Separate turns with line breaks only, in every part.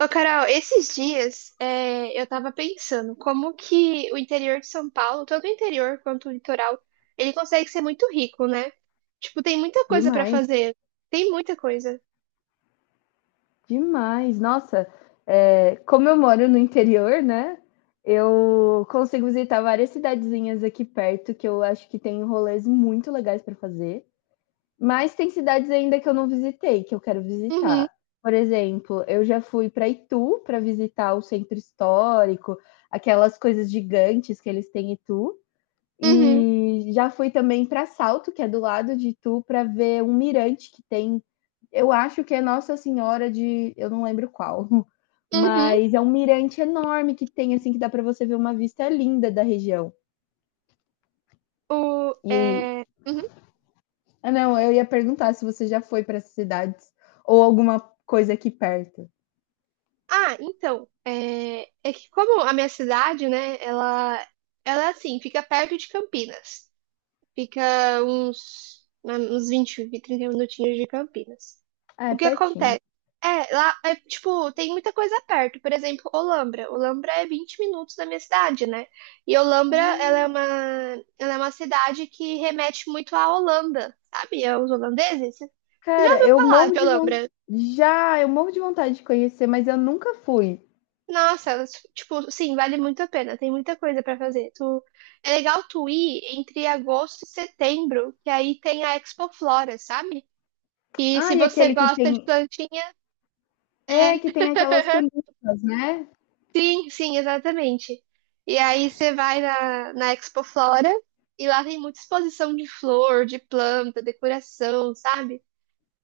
Ô, Carol, esses dias eu tava pensando como que o interior de São Paulo, tanto o interior quanto o litoral, ele consegue ser muito rico, né? Tipo, tem muita coisa pra
Demais,
fazer. Tem muita coisa.
demais. Nossa, como eu moro no interior, né? Eu consigo visitar várias cidadezinhas aqui perto que eu acho que tem rolês muito legais para fazer, mas tem cidades ainda que eu não visitei, que eu quero
Uhum,
visitar. Por exemplo, eu já fui para Itu para visitar o centro histórico, aquelas coisas gigantes que eles têm em Itu.
uhum,
E já fui também para Salto, que é do lado de Itu, para ver um mirante que tem. Eu acho que é Nossa Senhora de, eu não lembro qual,
uhum.
mas é um mirante enorme que tem assim que dá para você ver uma vista linda da região.
O,
E
é, uhum.
ah, não, eu ia perguntar se você já foi para essas cidades ou alguma coisa aqui perto.
Ah, então, é que como a minha cidade, né, ela assim, fica perto de Campinas. Fica uns 20, 30 minutinhos de Campinas.
Ah, é
O que
pertinho.
acontece? É, lá, tipo, tem muita coisa perto. Por exemplo, Olambra. Olambra é 20 minutos da minha cidade, né? E Olambra,
Hum.
ela é uma cidade que remete muito à Holanda, sabe? Aos holandeses. Você já
Cara,
ouviu
eu
falar
morro
de
de vontade.
Olambra?
Já, eu morro de vontade de conhecer, mas eu nunca fui.
Nossa, elas, tipo, sim, vale muito a pena. Tem muita coisa pra fazer. Tu, é legal tu ir entre agosto e setembro, que aí tem a Expo Flora, sabe? E se
Ah, e
você
aquele que tem
gosta de plantinha,
É, que
é.
tem aquelas tulipas, né.
Sim, sim, exatamente. E aí você vai na Expo Flora e lá tem muita exposição de flor, de planta, decoração, sabe?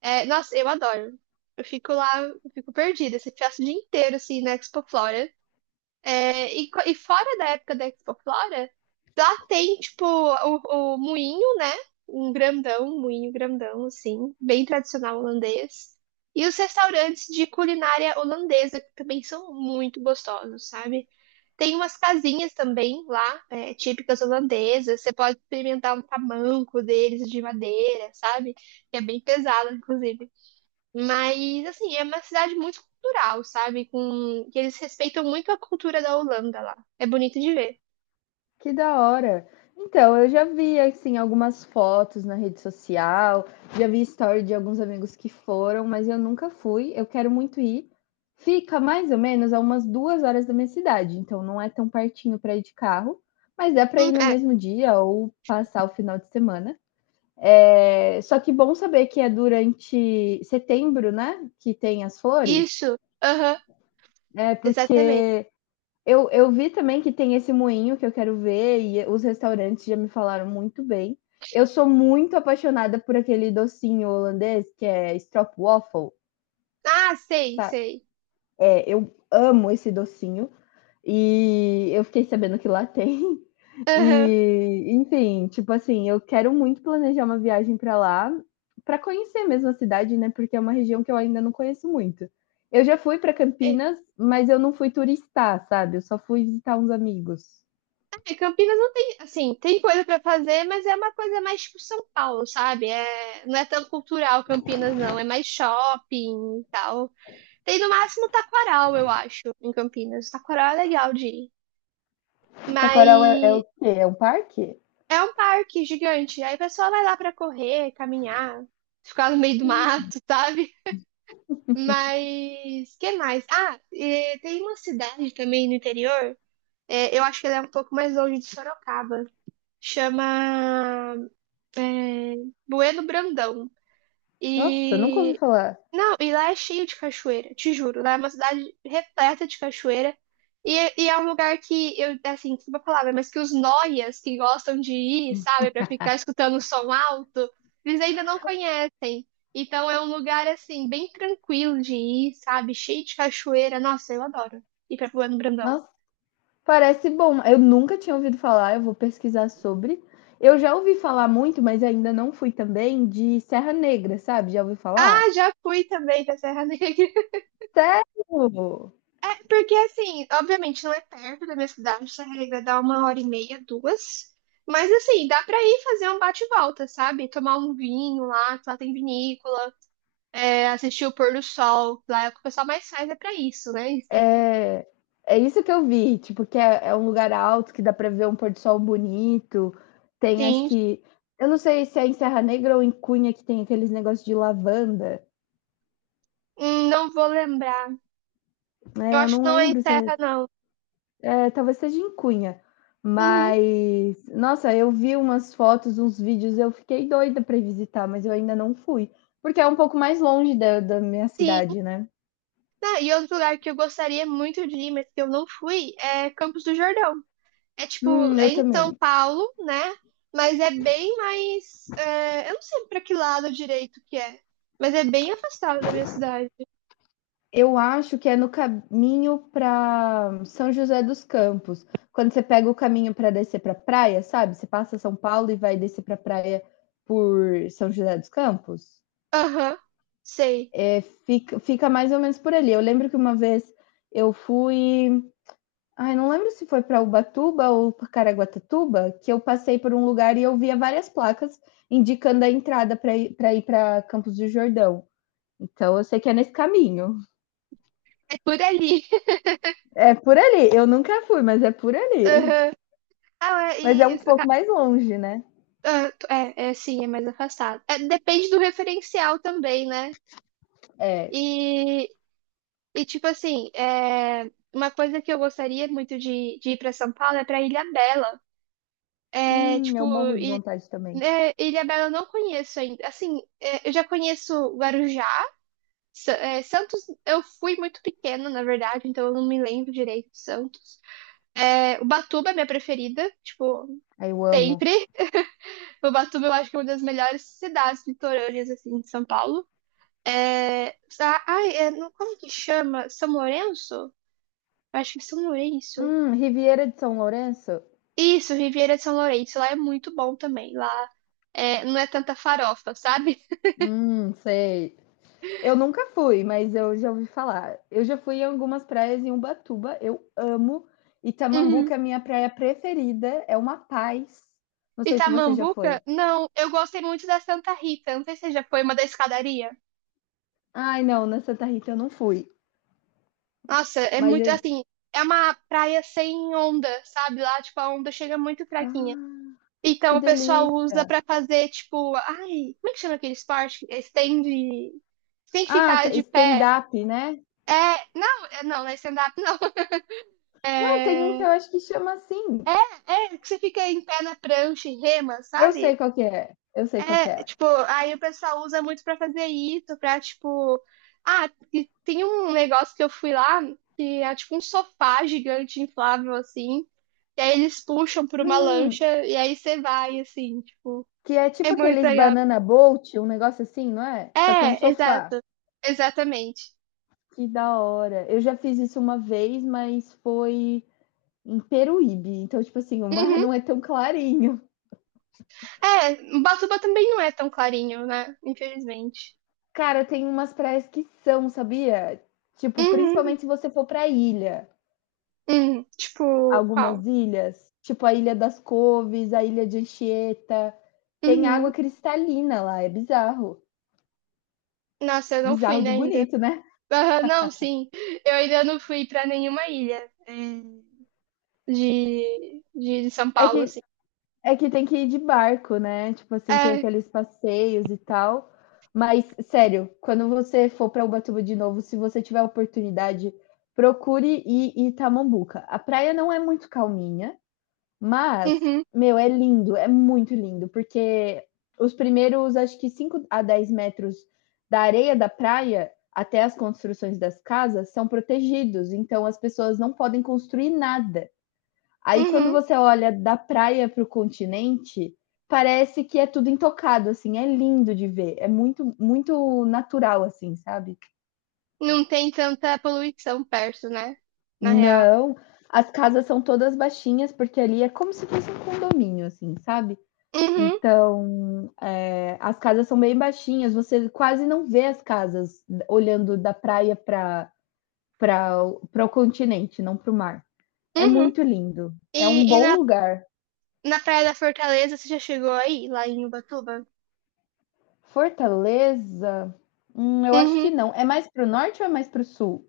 É, nossa, eu adoro. Eu fico lá, eu fico perdida. Você passa o dia inteiro assim na Expo Flora. É, e fora da época da Expoflora, lá tem, tipo, o moinho, né? Um grandão, um moinho grandão, assim, bem tradicional holandês. E os restaurantes de culinária holandesa, que também são muito gostosos, sabe? Tem umas casinhas também lá, é, típicas holandesas. Você pode experimentar um tamanco deles de madeira, sabe? Que é bem pesado, inclusive. Mas, assim, é uma cidade muito cultural, sabe? Que eles respeitam muito a cultura da Holanda lá. É bonito de ver.
Que da hora. Então, eu já vi, assim, algumas fotos na rede social, já vi story de alguns amigos que foram, mas eu nunca fui, eu quero muito ir. Fica mais ou menos a umas 2 horas da minha cidade, então não é tão pertinho para ir de carro, mas dá para ir no
É.
mesmo dia ou passar o final de semana. É só que bom saber que é durante setembro, né, que tem as flores,
Isso. Aham,
é
exatamente.
porque Eu vi também que tem esse moinho que eu quero ver, e os restaurantes já me falaram muito bem. Eu sou muito apaixonada por aquele docinho holandês que é stroopwafel,
Ah, sei,
sabe?
sei.
É, eu amo esse docinho e eu fiquei sabendo que lá tem.
Aham.
E, enfim, tipo assim, eu quero muito planejar uma viagem para lá, para conhecer mesmo a cidade, né? Porque é uma região que eu ainda não conheço muito. Eu já fui para
É,
Campinas, mas eu não fui turistar, sabe? Eu só fui visitar uns amigos.
é, Campinas não tem, assim, tem coisa pra fazer, mas é uma coisa mais tipo São Paulo, sabe? É, não é tão cultural Campinas, não. É mais shopping e tal. Tem no máximo Taquaral, eu acho, em Campinas. Taquaral é legal de ir.
Taquaral é
Mas.
o quê? É um parque?
É um parque gigante. Aí o pessoal vai lá pra correr, caminhar, ficar no meio do mato, sabe? Mas que mais? Ah, e tem uma cidade também no interior. Eu acho que ela é um pouco mais longe de Sorocaba. Chama Bueno Brandão.
Nossa, nunca ouvi
E.
falar.
Não, e lá é cheio de cachoeira, te juro. Lá é uma cidade repleta de cachoeira. E é um lugar que, eu, assim, desculpa a palavra, mas que os noias que gostam de ir, sabe, pra ficar escutando o som alto, eles ainda não conhecem. Então é um lugar, assim, bem tranquilo de ir, sabe, cheio de cachoeira. Nossa, eu adoro ir pra Plano Brandão.
Nossa, parece bom. Eu nunca tinha ouvido falar, eu vou pesquisar sobre. Eu já ouvi falar muito, mas ainda não fui também, de Serra Negra, sabe? Já ouvi
Ah,
falar?
já fui também pra Serra Negra.
Sério?
É, porque assim, obviamente não é perto da minha cidade, essa regra dá uma hora e meia, duas. Mas assim, dá pra ir fazer um bate e volta, sabe? Tomar um vinho lá, que lá tem vinícola, assistir o pôr do sol, lá é o que o pessoal mais faz é pra isso, né? Em Serra.
É, é isso que eu vi, tipo, que é um lugar alto, que dá pra ver um pôr do sol bonito. Tem, acho
Sim.
que. Eu não sei se é em Serra Negra ou em Cunha que tem aqueles negócios de lavanda.
Não vou lembrar. Eu
É, eu
acho que
não
não é em
lembro se é.
Serra, não.
É, talvez seja em Cunha.
Uhum,
Mas, nossa, eu vi umas fotos, uns vídeos, eu fiquei doida para visitar, mas eu ainda não fui. Porque é um pouco mais longe da minha
sim.
cidade, né?
Ah, e outro lugar que eu gostaria muito de ir, mas que eu não fui, é Campos do Jordão. É tipo, é
Eu
em São
também.
Paulo, né? Mas é bem mais. Eu não sei pra que lado direito que é, mas é bem afastado da minha cidade.
Eu acho que é no caminho para São José dos Campos. Quando você pega o caminho para descer para praia, sabe? Você passa São Paulo e vai descer para praia por São José dos Campos.
Aham, sei.
É, fica mais ou menos por ali. Eu lembro que uma vez eu fui ai, não lembro se foi para Ubatuba ou pra Caraguatatuba, que eu passei por um lugar e eu via várias placas indicando a entrada para ir para Campos do Jordão. Então eu sei que é nesse caminho.
É por ali.
É por ali. Eu nunca fui, mas é por ali.
Aham. Ah, é,
Mas é
e,
um
e-
pouco
ca-
mais longe, né?
ah, sim, é mais afastado. É, depende do referencial também, né?
É.
E, e tipo assim, uma coisa que eu gostaria muito de ir pra São Paulo é pra Ilhabela. É, tipo,
Eu morro de vontade também.
Ilhabela eu não conheço ainda. Assim, é, eu já conheço Guarujá. Santos, eu fui muito pequena, na verdade, então eu não me lembro direito de Santos. É, Ubatuba é minha preferida, tipo,
Aí eu amo.
sempre. Ubatuba eu acho que é uma das melhores cidades litorâneas, assim, de São Paulo. É, sa- ai, é, não- Como que chama? São Lourenço? Eu acho que é São Lourenço.
Riviera de São Lourenço?
Isso, Riviera de São Lourenço. Lá é muito bom também. Lá é, não é tanta farofa, sabe?
Sei. Eu nunca fui, mas eu já ouvi falar. Eu já fui em algumas praias em Ubatuba, eu amo.
Uhum.
Itamambuca é a minha praia preferida, é uma paz. Não sei se você já
Itamambuca?
foi.
Não, eu gostei muito da Santa Rita. Não sei se você já foi uma da escadaria.
Ai, não, na Santa Rita eu não fui,
Nossa, é
mas
muito
eu.
assim. É uma praia sem onda, sabe? Lá, tipo, a onda chega muito fraquinha.
Ah, que
Então, o pessoal
delícia!
usa pra fazer, tipo, ai, como é que chama aquele esporte? Estende. Tem que
Ah,
ficar de pé.
stand-up, né?
É, não, não, não é stand-up, não.
Não, tem um que eu acho que chama assim.
É, que você fica em pé na prancha e rema,
Eu sei
sabe?
qual que é, eu sei qual que
É,
é.
tipo, aí o pessoal usa muito pra fazer isso, pra, tipo. Ah, e tem um negócio que eu fui lá, que é tipo um sofá gigante inflável, assim. E aí eles puxam por uma
Hum,
lancha, e aí você vai, assim, tipo.
que é
É
tipo
muito
aqueles
legal.
banana boat, um negócio assim, não é? Só que é um
É,
sofá.
exato. Exatamente.
Que da hora. Eu já fiz isso uma vez, mas foi em Peruíbe. Então, tipo assim, o mar
Uhum.
não é tão clarinho.
É, Batuba também não é tão clarinho, né? Infelizmente.
Cara, tem umas praias que são, sabia? Tipo,
Uhum,
principalmente se você for pra ilha.
uhum. Tipo, qual?
Algumas ilhas, tipo a Ilha das Coves, a Ilha de Anchieta, tem
Uhum.
água cristalina lá, é bizarro.
Nossa, eu não fui,
Bizarro
né,
de
ainda.
bonito, né?
Aham, não, sim. Eu ainda não fui pra nenhuma ilha de São
É
Paulo,
que
assim.
É que tem que ir de barco, né? Tipo assim, tem
É,
aqueles passeios e tal. Mas, sério, quando você for para Ubatuba de novo, se você tiver a oportunidade, procure ir em Itamambuca. A praia não é muito calminha, mas,
uhum,
meu, é lindo, é muito lindo, porque os primeiros, acho que 5 a 10 metros da areia da praia até as construções das casas são protegidos, então as pessoas não podem construir nada. Aí quando
uhum.
você olha da praia para o continente, parece que é tudo intocado, assim, é lindo de ver, é muito, muito natural, assim, sabe?
Não tem tanta poluição perto, né? Na real.
Não, as casas são todas baixinhas, porque ali é como se fosse um condomínio, assim, sabe?
Uhum,
Então, é, as casas são bem baixinhas, você quase não vê as casas olhando da praia para para o continente, não para o mar. É
uhum.
muito lindo, é um
E
bom
na,
lugar.
na Praia da Fortaleza, você já chegou aí, lá em Ubatuba?
Fortaleza? Eu acho
Uhum.
que não. É mais para o norte ou é mais para o sul?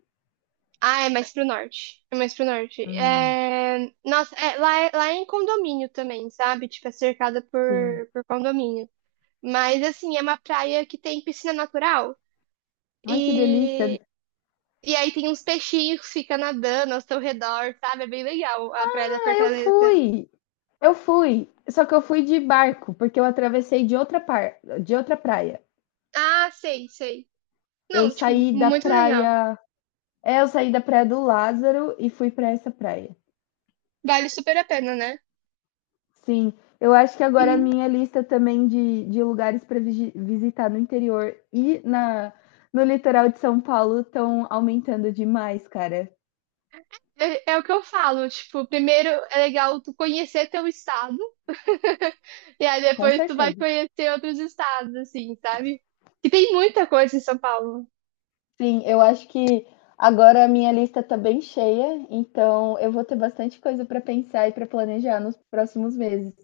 Ah, é mais pro norte. É mais pro norte.
Hum,
É... Nossa, é, lá, lá é em condomínio também, sabe? Tipo, é cercada
sim.
por condomínio. Mas, assim, é uma praia que tem piscina natural.
Ai, que delícia.
E, e aí tem uns peixinhos que ficam nadando ao seu redor, sabe? É bem legal a Praia da
Ah, eu
Fortaleza.
fui! Eu fui, só que eu fui de barco, porque eu atravessei de outra praia.
Ah, sei, sei.
Eu
Não, tipo,
saí da
muito legal.
praia, é, eu saí da praia do Lázaro e fui para essa praia.
Vale super a pena, né?
Sim, eu acho que agora a
Uhum.
minha lista também de lugares para visitar no interior e na no litoral de São Paulo estão aumentando demais, cara.
É, é o que eu falo, tipo, primeiro é legal tu conhecer teu estado, e aí
Com
depois tu vai
certeza.
conhecer outros estados, assim, sabe? Que tem muita coisa em São Paulo.
Sim, eu acho que agora a minha lista está bem cheia, então eu vou ter bastante coisa para pensar e para planejar nos próximos meses.